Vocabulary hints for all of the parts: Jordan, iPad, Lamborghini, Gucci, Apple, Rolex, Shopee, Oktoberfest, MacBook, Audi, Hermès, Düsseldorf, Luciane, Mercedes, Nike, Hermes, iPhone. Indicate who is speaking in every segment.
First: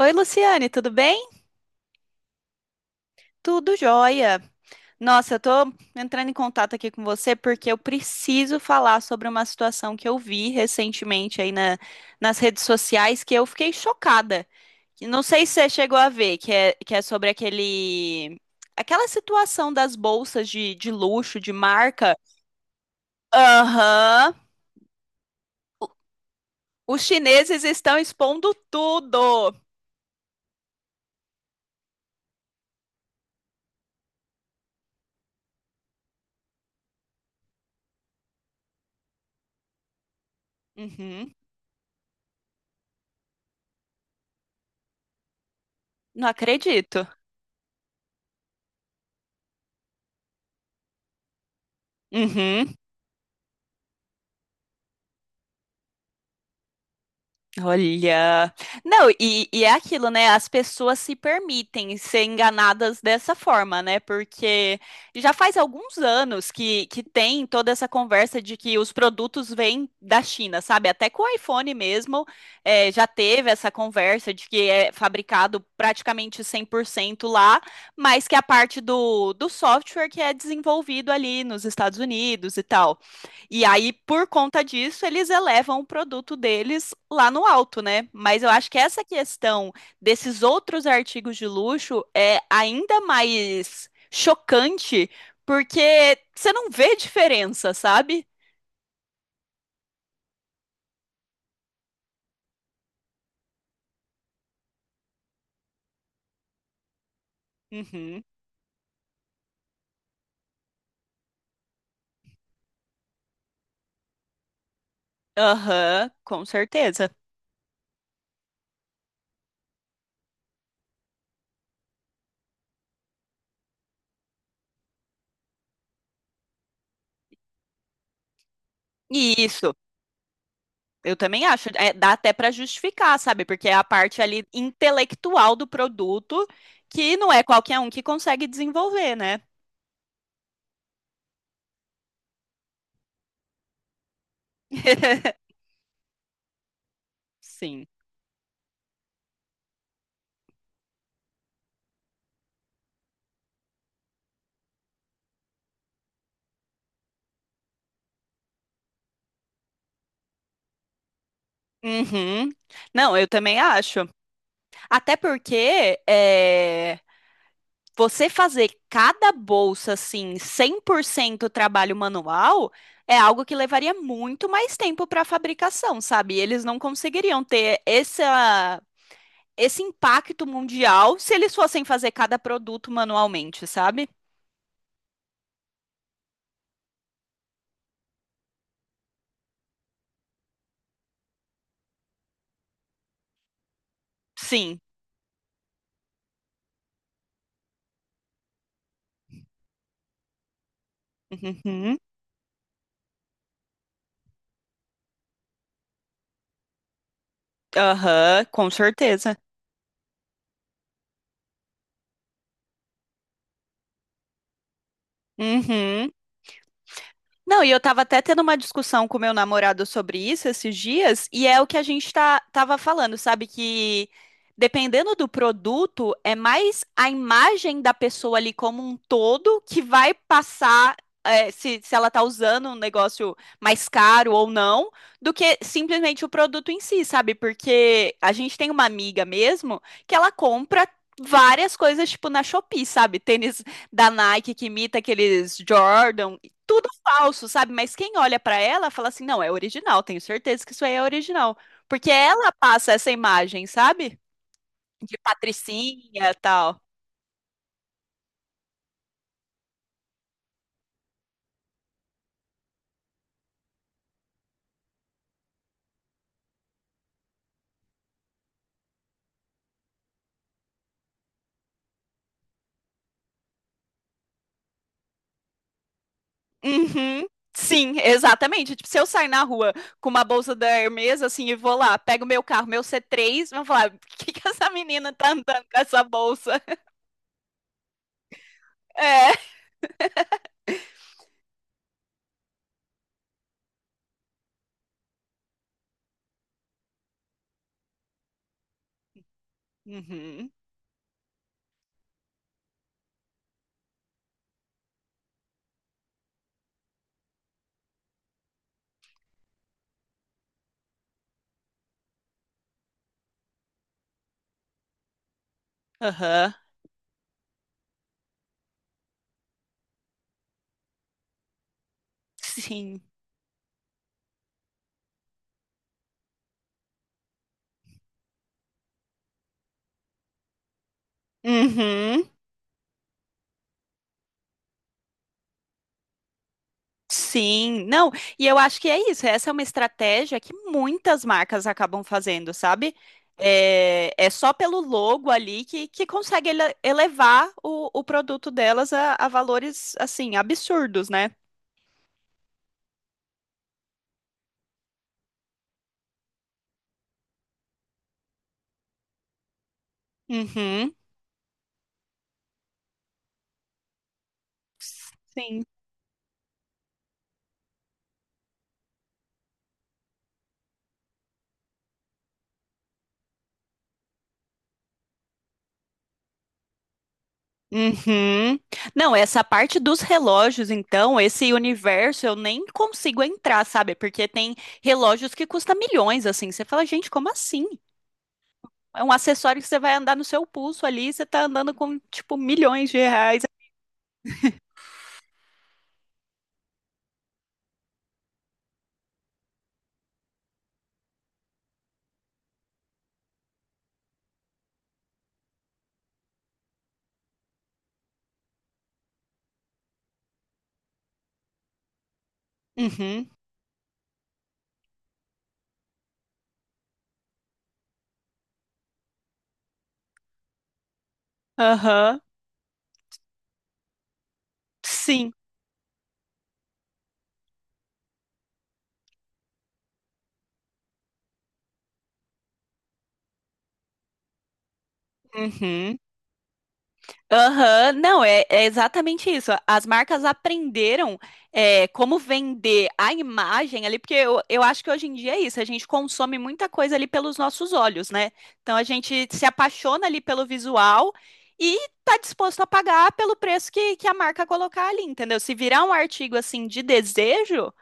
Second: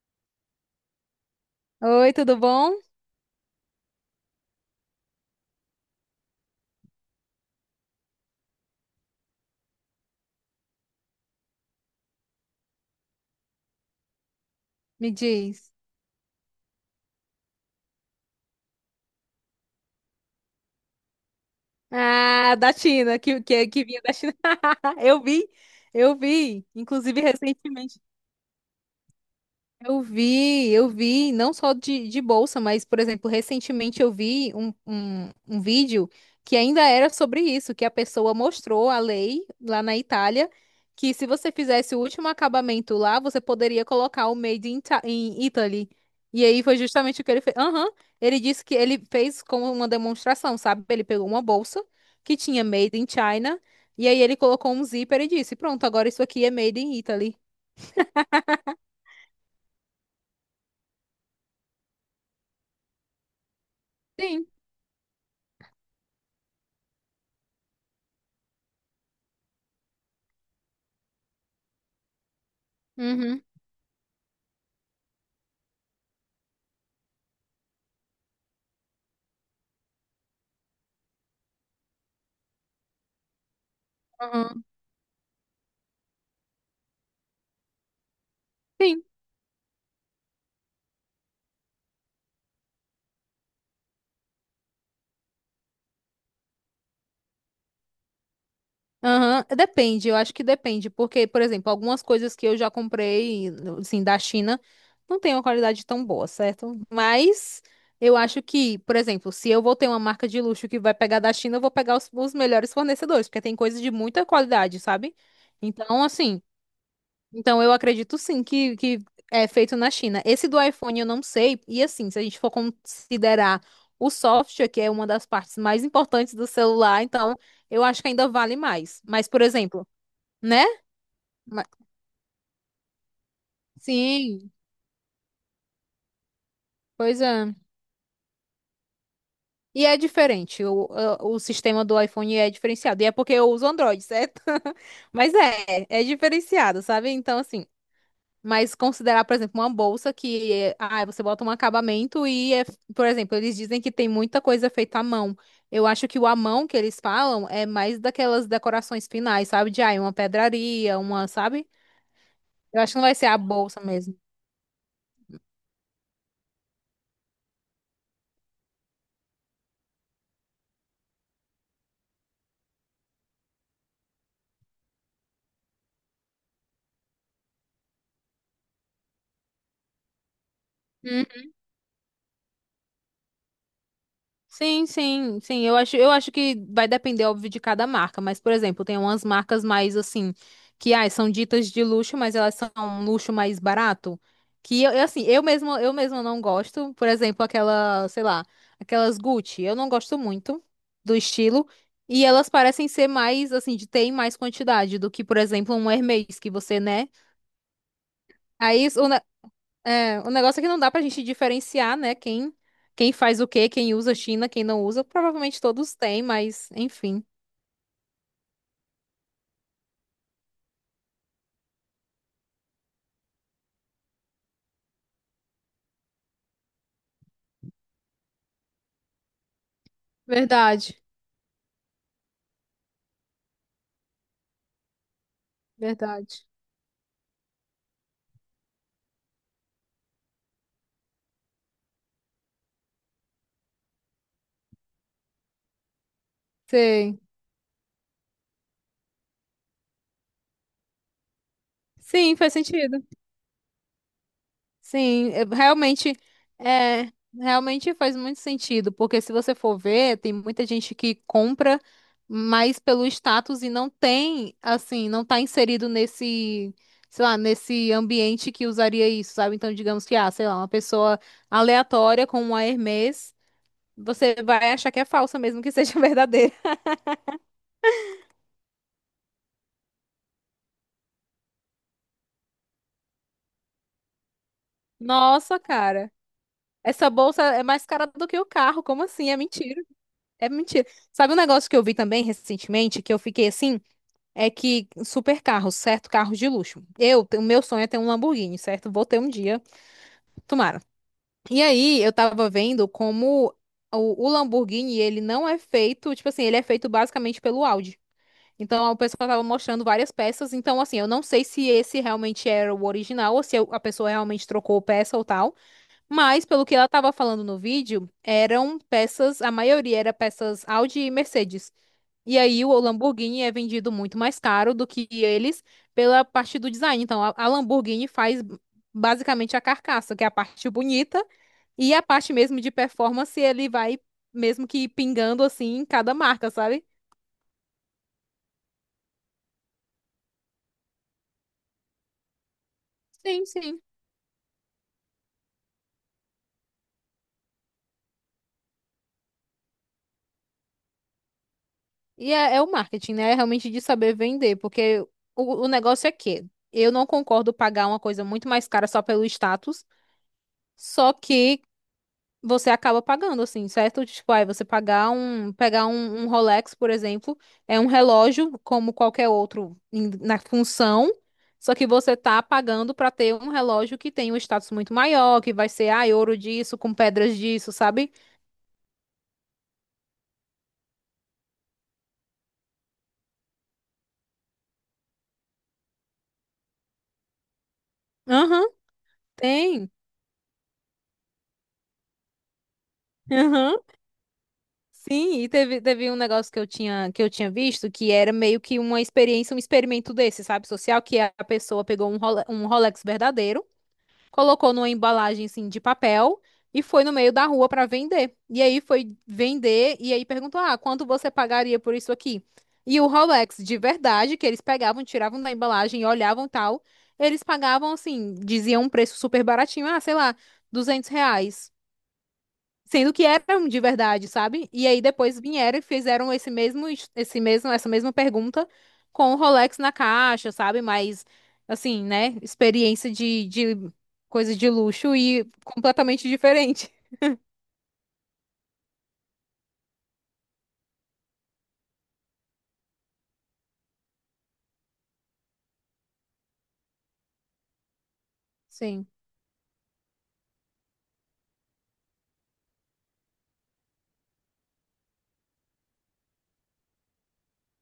Speaker 1: Oi, Luciane, tudo bem?
Speaker 2: Oi, tudo bom?
Speaker 1: Tudo jóia. Nossa, eu tô entrando em contato aqui com você porque eu preciso falar sobre uma situação que eu vi recentemente aí nas redes sociais que eu fiquei chocada. E
Speaker 2: Me
Speaker 1: Não sei se você
Speaker 2: diz.
Speaker 1: chegou a ver, que é sobre aquela situação das bolsas de luxo, de marca.
Speaker 2: Ah, da China, que vinha da
Speaker 1: Aham,
Speaker 2: China. Eu vi, eu vi.
Speaker 1: os
Speaker 2: Inclusive,
Speaker 1: chineses estão
Speaker 2: recentemente.
Speaker 1: expondo tudo.
Speaker 2: Eu vi, não só de bolsa, mas, por exemplo, recentemente eu vi um vídeo que ainda era sobre isso, que a pessoa mostrou a lei lá na Itália, que se
Speaker 1: Uhum,
Speaker 2: você fizesse o último acabamento lá, você poderia colocar o Made in, in Italy.
Speaker 1: não
Speaker 2: E aí foi
Speaker 1: acredito.
Speaker 2: justamente o que ele fez. Aham, ele disse que ele fez como uma demonstração, sabe? Ele pegou uma bolsa que tinha
Speaker 1: Uhum.
Speaker 2: Made in China, e aí ele colocou um zíper e disse, pronto, agora isso aqui é Made in Italy.
Speaker 1: Olha, não, e é aquilo, né? As pessoas se permitem ser enganadas dessa forma, né?
Speaker 2: Sim.
Speaker 1: Porque já faz alguns anos que tem toda essa conversa de que os produtos vêm da China, sabe? Até com o iPhone mesmo, já
Speaker 2: Uhum.
Speaker 1: teve essa conversa de que é fabricado praticamente 100% lá, mas que a parte do software que é desenvolvido ali nos Estados Unidos e tal. E aí, por conta
Speaker 2: Aham.
Speaker 1: disso, eles elevam o produto deles lá no alto, né? Mas eu acho que
Speaker 2: Sim.
Speaker 1: essa questão desses outros artigos de luxo é ainda mais chocante, porque você não vê diferença, sabe?
Speaker 2: Aham, depende, eu acho que depende, porque, por exemplo, algumas coisas que eu já comprei, assim, da China, não tem uma qualidade tão boa, certo? Mas eu
Speaker 1: Uhum.
Speaker 2: acho que, por exemplo, se eu vou ter uma marca de luxo que vai pegar da China, eu vou pegar os melhores fornecedores, porque tem coisa de muita qualidade, sabe? Então,
Speaker 1: Aham,
Speaker 2: assim,
Speaker 1: com certeza.
Speaker 2: então, eu acredito sim que é feito na China. Esse do iPhone eu não sei. E assim, se a gente for considerar o software, que é uma das partes mais importantes do celular, então eu acho que ainda vale mais.
Speaker 1: E
Speaker 2: Mas, por
Speaker 1: isso,
Speaker 2: exemplo, né?
Speaker 1: eu também
Speaker 2: Ma-
Speaker 1: acho, é, dá até para justificar, sabe? Porque é a parte ali
Speaker 2: Sim,
Speaker 1: intelectual do produto que
Speaker 2: pois
Speaker 1: não é
Speaker 2: é.
Speaker 1: qualquer um que consegue desenvolver, né?
Speaker 2: E é diferente. O sistema do iPhone é diferenciado. E é porque eu uso Android, certo? Mas é, é diferenciado, sabe? Então, assim.
Speaker 1: Sim.
Speaker 2: Mas considerar, por exemplo, uma bolsa que é- ah, você bota um acabamento e é, por exemplo, eles dizem que tem muita coisa feita à mão. Eu acho que o à mão que eles falam é mais daquelas decorações finais, sabe? De ah, uma pedraria, uma, sabe?
Speaker 1: Uhum.
Speaker 2: Eu acho que não vai
Speaker 1: Não,
Speaker 2: ser
Speaker 1: eu
Speaker 2: a
Speaker 1: também
Speaker 2: bolsa
Speaker 1: acho.
Speaker 2: mesmo.
Speaker 1: Até porque é, você fazer cada bolsa assim, 100% trabalho manual, é algo que levaria muito mais tempo para fabricação, sabe? E eles não conseguiriam ter esse impacto mundial se eles fossem fazer cada produto manualmente, sabe?
Speaker 2: Sim, sim, sim. Eu acho que vai depender, óbvio, de cada marca. Mas, por exemplo, tem umas marcas mais assim, que ai, são ditas de luxo, mas elas são um luxo mais barato.
Speaker 1: Sim.
Speaker 2: Que eu, assim, eu mesma não gosto. Por exemplo, aquela, sei lá, aquelas Gucci. Eu não gosto muito do estilo.
Speaker 1: Uhum.
Speaker 2: E elas parecem ser mais, assim, de ter em mais quantidade do que, por exemplo, um Hermès, que você, né?
Speaker 1: Aham, com
Speaker 2: Aí, isso-
Speaker 1: certeza.
Speaker 2: é, o negócio é que não dá pra gente diferenciar, né? Quem, quem faz o quê, quem usa China, quem não usa. Provavelmente todos
Speaker 1: Uhum.
Speaker 2: têm, mas enfim.
Speaker 1: Não, e eu tava até tendo uma discussão com o meu namorado sobre isso esses dias, e é o que a gente tava falando, sabe? Que dependendo do produto, é mais a imagem da pessoa ali como um todo que vai passar.
Speaker 2: Verdade,
Speaker 1: É, se ela tá usando um negócio mais caro ou não, do que simplesmente o
Speaker 2: verdade.
Speaker 1: produto em si, sabe? Porque a gente tem uma amiga mesmo que ela compra várias coisas, tipo, na Shopee, sabe? Tênis da Nike que imita aqueles Jordan, tudo
Speaker 2: Sei.
Speaker 1: falso, sabe? Mas quem olha pra ela fala assim: não, é original, tenho certeza que isso aí é original. Porque
Speaker 2: Sim,
Speaker 1: ela
Speaker 2: faz
Speaker 1: passa
Speaker 2: sentido.
Speaker 1: essa imagem, sabe? De
Speaker 2: Sim,
Speaker 1: patricinha e tal.
Speaker 2: é, realmente faz muito sentido, porque se você for ver, tem muita gente que compra mais pelo status e não tem, assim, não tá inserido nesse, sei lá, nesse ambiente que usaria isso, sabe? Então, digamos que, ah, sei lá, uma pessoa aleatória com uma Hermès, você vai achar que é falsa mesmo que seja verdadeira.
Speaker 1: Uhum. Sim, exatamente. Tipo, se eu sair na rua com uma bolsa da Hermes, assim, e vou lá, pego meu carro, meu C3 vão falar: por que que essa menina tá
Speaker 2: Nossa,
Speaker 1: andando com essa
Speaker 2: cara,
Speaker 1: bolsa?
Speaker 2: essa bolsa é mais cara do que o carro, como assim?
Speaker 1: É.
Speaker 2: É mentira. É mentira. Sabe um negócio que eu vi também recentemente, que eu fiquei assim, é que super carros, certo? Carros de luxo. Eu, o meu sonho é ter um Lamborghini, certo? Vou ter um dia,
Speaker 1: Uhum.
Speaker 2: tomara. E aí, eu tava vendo como o Lamborghini, ele não é feito, tipo assim, ele é feito basicamente pelo Audi. Então, a pessoa tava mostrando várias peças. Então, assim, eu não sei se esse realmente era o original ou se a pessoa realmente trocou peça ou tal. Mas,
Speaker 1: Aham.
Speaker 2: pelo que ela tava falando no vídeo, eram peças, a maioria era peças Audi e Mercedes. E aí o
Speaker 1: Sim.
Speaker 2: Lamborghini é vendido muito mais caro do que eles pela parte do design. Então a Lamborghini faz basicamente a carcaça, que é a parte bonita, e a
Speaker 1: Uhum.
Speaker 2: parte mesmo de performance ele vai mesmo que pingando assim em cada marca, sabe?
Speaker 1: Sim, não, e eu acho que é isso. Essa é uma estratégia que muitas marcas acabam fazendo, sabe?
Speaker 2: Sim, sim.
Speaker 1: É, é só pelo logo ali que consegue elevar o produto delas a valores, assim, absurdos, né?
Speaker 2: E é, é o marketing, né? É realmente de saber vender, porque o negócio é que eu não concordo pagar uma coisa muito mais cara só pelo status,
Speaker 1: Uhum,
Speaker 2: só que você acaba pagando, assim, certo? Tipo, aí você pagar um,
Speaker 1: sim.
Speaker 2: pegar um, um Rolex, por exemplo, é um relógio como qualquer outro na função, só que você tá pagando pra ter um relógio que tem um status muito maior, que vai ser, ah, ouro disso, com pedras disso, sabe?
Speaker 1: Uhum. Não, essa parte dos relógios, então, esse universo eu nem consigo entrar, sabe? Porque tem relógios que custam milhões, assim. Você fala, gente, como assim?
Speaker 2: Aham,
Speaker 1: É um acessório que você
Speaker 2: tem.
Speaker 1: vai andar no seu pulso ali, você tá andando com, tipo, milhões de reais.
Speaker 2: Aham. Sim, e teve, teve um negócio que eu tinha visto que era meio que uma experiência, um experimento desse, sabe, social, que a pessoa pegou um um Rolex verdadeiro, colocou numa embalagem assim de papel e foi no meio da rua para vender. E aí foi vender e aí perguntou: "Ah, quanto você pagaria por isso aqui?" E o
Speaker 1: Uhum,
Speaker 2: Rolex de verdade que eles pegavam, tiravam da embalagem e olhavam tal, eles pagavam assim, diziam um preço super baratinho, ah, sei lá, R$ 200.
Speaker 1: aham,
Speaker 2: Sendo que eram de verdade, sabe? E aí
Speaker 1: sim,
Speaker 2: depois vieram e fizeram esse mesmo, esse mesmo, essa mesma pergunta com o Rolex na caixa, sabe? Mas, assim, né? Experiência de coisa de luxo e
Speaker 1: uhum.
Speaker 2: completamente diferente.
Speaker 1: Aham, não, é, é exatamente isso. As marcas aprenderam é, como vender a imagem ali, porque eu acho que hoje em dia é isso, a gente consome muita coisa ali pelos nossos olhos, né? Então a
Speaker 2: Sim.
Speaker 1: gente se apaixona ali pelo visual e tá disposto a pagar pelo preço que a marca colocar ali, entendeu? Se virar um artigo assim de desejo,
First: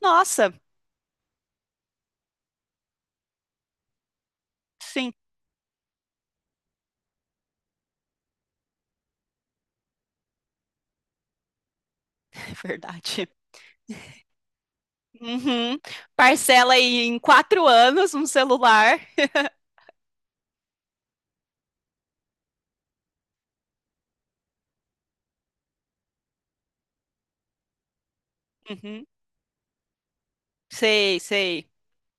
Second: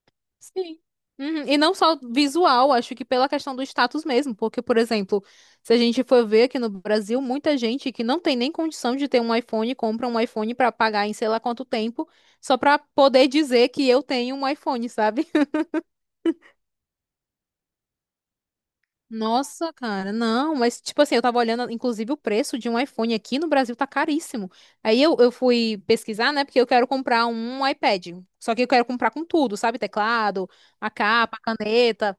Speaker 1: nossa,
Speaker 2: Sim. Uhum, e não só visual, acho que pela questão do status mesmo, porque, por
Speaker 1: sim.
Speaker 2: exemplo, se a gente for ver aqui no Brasil, muita gente que não tem nem condição de ter um iPhone, compra um iPhone pra pagar em sei lá quanto tempo,
Speaker 1: É
Speaker 2: só pra
Speaker 1: verdade.
Speaker 2: poder dizer que eu tenho um iPhone, sabe?
Speaker 1: Uhum. Parcela aí em 4 anos um celular.
Speaker 2: Nossa, cara, não, mas tipo assim, eu tava olhando, inclusive, o preço de um iPhone aqui no Brasil tá caríssimo. Aí eu fui pesquisar, né, porque eu quero comprar um iPad. Só que eu quero
Speaker 1: Uhum.
Speaker 2: comprar com tudo, sabe? Teclado, a
Speaker 1: Sei,
Speaker 2: capa, a
Speaker 1: sei.
Speaker 2: caneta.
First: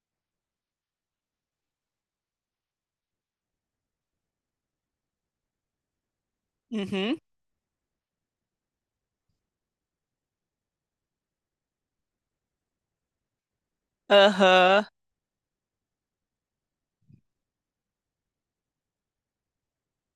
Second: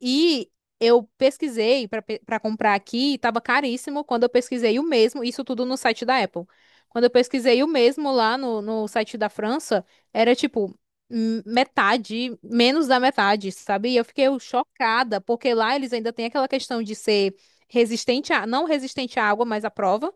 Speaker 2: E eu pesquisei para comprar aqui, e tava caríssimo. Quando eu pesquisei o mesmo, isso tudo no site da Apple. Quando eu
Speaker 1: Uhum.
Speaker 2: pesquisei o mesmo lá no, no site da França, era tipo metade, menos da metade, sabe? E eu fiquei
Speaker 1: Aham.
Speaker 2: chocada, porque lá eles ainda têm aquela questão de ser resistente a, não resistente à água, mas à prova.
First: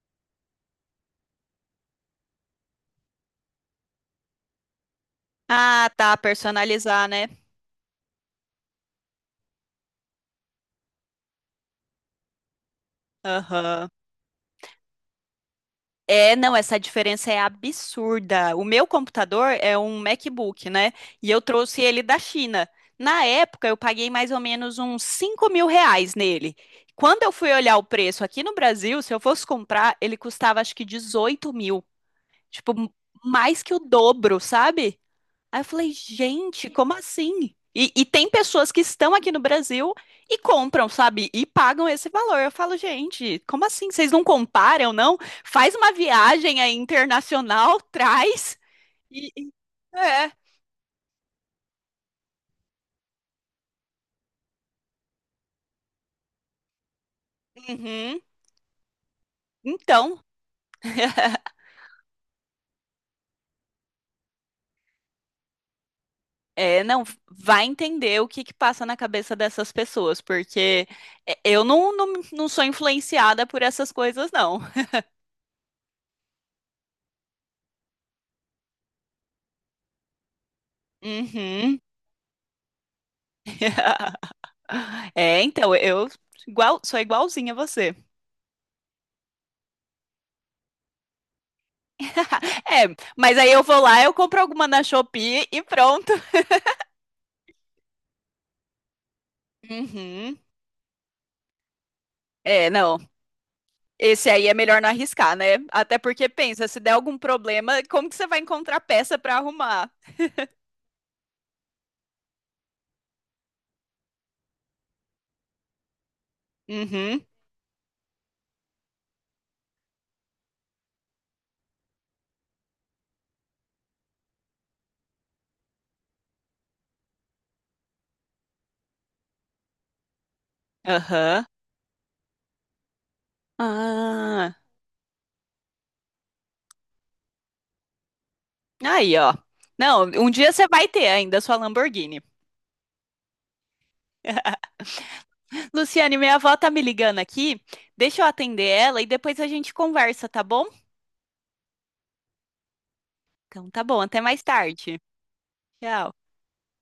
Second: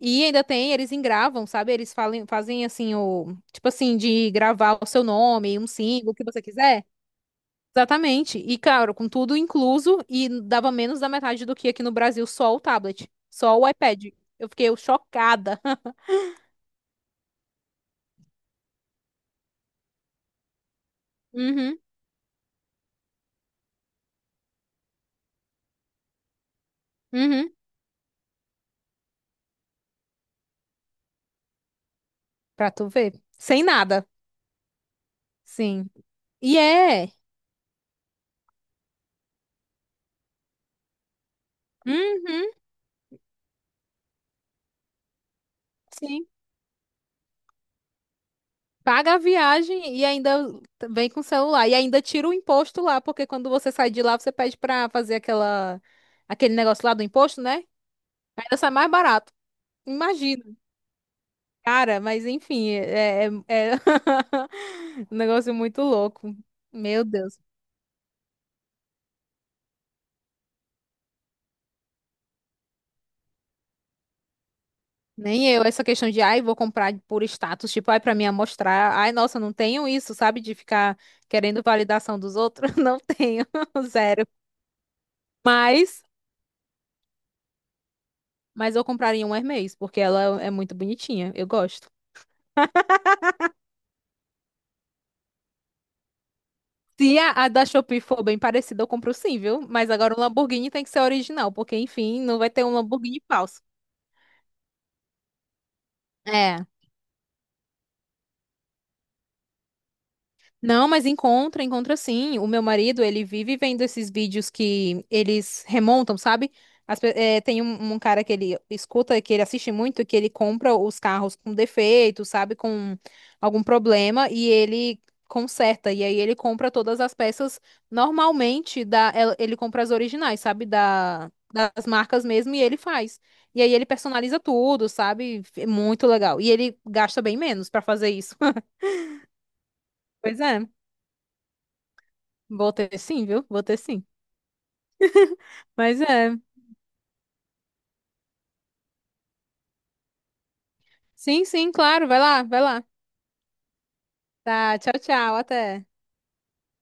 Speaker 2: E ainda tem, eles engravam, sabe? Eles falem, fazem assim o, tipo assim, de gravar o seu nome, um
Speaker 1: Ah,
Speaker 2: símbolo, o
Speaker 1: tá.
Speaker 2: que você quiser.
Speaker 1: Personalizar, né?
Speaker 2: Exatamente. E claro, com tudo incluso, e dava menos da metade do que aqui no Brasil, só o tablet, só o
Speaker 1: Aham.
Speaker 2: iPad. Eu fiquei chocada.
Speaker 1: É, não, essa diferença é absurda. O meu computador é um MacBook, né? E eu
Speaker 2: Uhum,
Speaker 1: trouxe ele da China. Na época, eu paguei mais ou menos uns R$ 5 mil nele. Quando eu fui
Speaker 2: uhum.
Speaker 1: olhar o preço aqui no Brasil, se eu fosse comprar, ele custava acho que 18 mil.
Speaker 2: Pra
Speaker 1: Tipo,
Speaker 2: tu ver.
Speaker 1: mais
Speaker 2: Sem
Speaker 1: que o
Speaker 2: nada.
Speaker 1: dobro, sabe? Aí eu
Speaker 2: Sim.
Speaker 1: falei,
Speaker 2: E
Speaker 1: gente, como
Speaker 2: é.
Speaker 1: assim? E tem pessoas que estão aqui no Brasil e compram, sabe? E pagam esse valor.
Speaker 2: Uhum,
Speaker 1: Eu falo, gente, como assim? Vocês não comparam, não? Faz uma
Speaker 2: sim.
Speaker 1: viagem aí internacional, traz
Speaker 2: Paga a
Speaker 1: e... e-
Speaker 2: viagem e
Speaker 1: É.
Speaker 2: ainda vem com o celular. E ainda tira o imposto lá, porque quando você sai de lá, você pede pra fazer aquela, aquele negócio lá do imposto, né?
Speaker 1: Uhum.
Speaker 2: Ainda sai mais barato.
Speaker 1: Então,
Speaker 2: Imagina. Cara, mas enfim, é, é, é um negócio muito louco.
Speaker 1: é, não,
Speaker 2: Meu Deus.
Speaker 1: vai entender o que que passa na cabeça dessas pessoas, porque é, eu não, não, não sou influenciada por essas coisas, não.
Speaker 2: Nem eu, essa questão de, ai, vou comprar por status, tipo, ai, pra me mostrar. Ai, nossa, não tenho isso, sabe? De ficar querendo
Speaker 1: Uhum.
Speaker 2: validação dos outros. Não tenho, zero.
Speaker 1: É, então,
Speaker 2: Mas,
Speaker 1: eu igual, sou igualzinha a você.
Speaker 2: mas eu compraria um Hermès, porque ela é muito bonitinha. Eu gosto.
Speaker 1: É, mas aí eu vou lá, eu compro alguma na Shopee e pronto.
Speaker 2: Se a, a da Shopee for bem parecida, eu compro sim, viu? Mas agora o
Speaker 1: Uhum.
Speaker 2: Lamborghini tem que ser original, porque, enfim, não vai ter
Speaker 1: É,
Speaker 2: um
Speaker 1: não.
Speaker 2: Lamborghini falso.
Speaker 1: Esse aí é melhor não arriscar, né? Até porque
Speaker 2: É.
Speaker 1: pensa, se der algum problema, como que você vai encontrar peça pra arrumar?
Speaker 2: Não, mas encontra, encontra sim. O meu marido, ele vive vendo esses vídeos que eles remontam, sabe?
Speaker 1: Uhum.
Speaker 2: Tem um, um cara que ele escuta, que ele assiste muito, que ele compra os carros com defeito, sabe? Com algum problema e ele conserta. E aí ele compra todas as peças normalmente da, ele compra as originais, sabe? Da,
Speaker 1: Aham.
Speaker 2: das marcas mesmo e ele faz. E aí ele personaliza
Speaker 1: Ah.
Speaker 2: tudo, sabe? É muito legal. E ele gasta bem menos pra fazer isso.
Speaker 1: Aí, ó. Não, um
Speaker 2: Pois
Speaker 1: dia você
Speaker 2: é.
Speaker 1: vai ter ainda a sua Lamborghini.
Speaker 2: Vou ter sim, viu? Vou ter sim. Mas
Speaker 1: Luciane, minha
Speaker 2: é.
Speaker 1: avó tá me ligando aqui. Deixa eu atender ela e depois a gente conversa, tá bom?
Speaker 2: Sim, sim, claro. Vai lá, vai lá.
Speaker 1: Então tá bom, até mais
Speaker 2: Tá, tchau,
Speaker 1: tarde.
Speaker 2: tchau. Até.
Speaker 1: Tchau.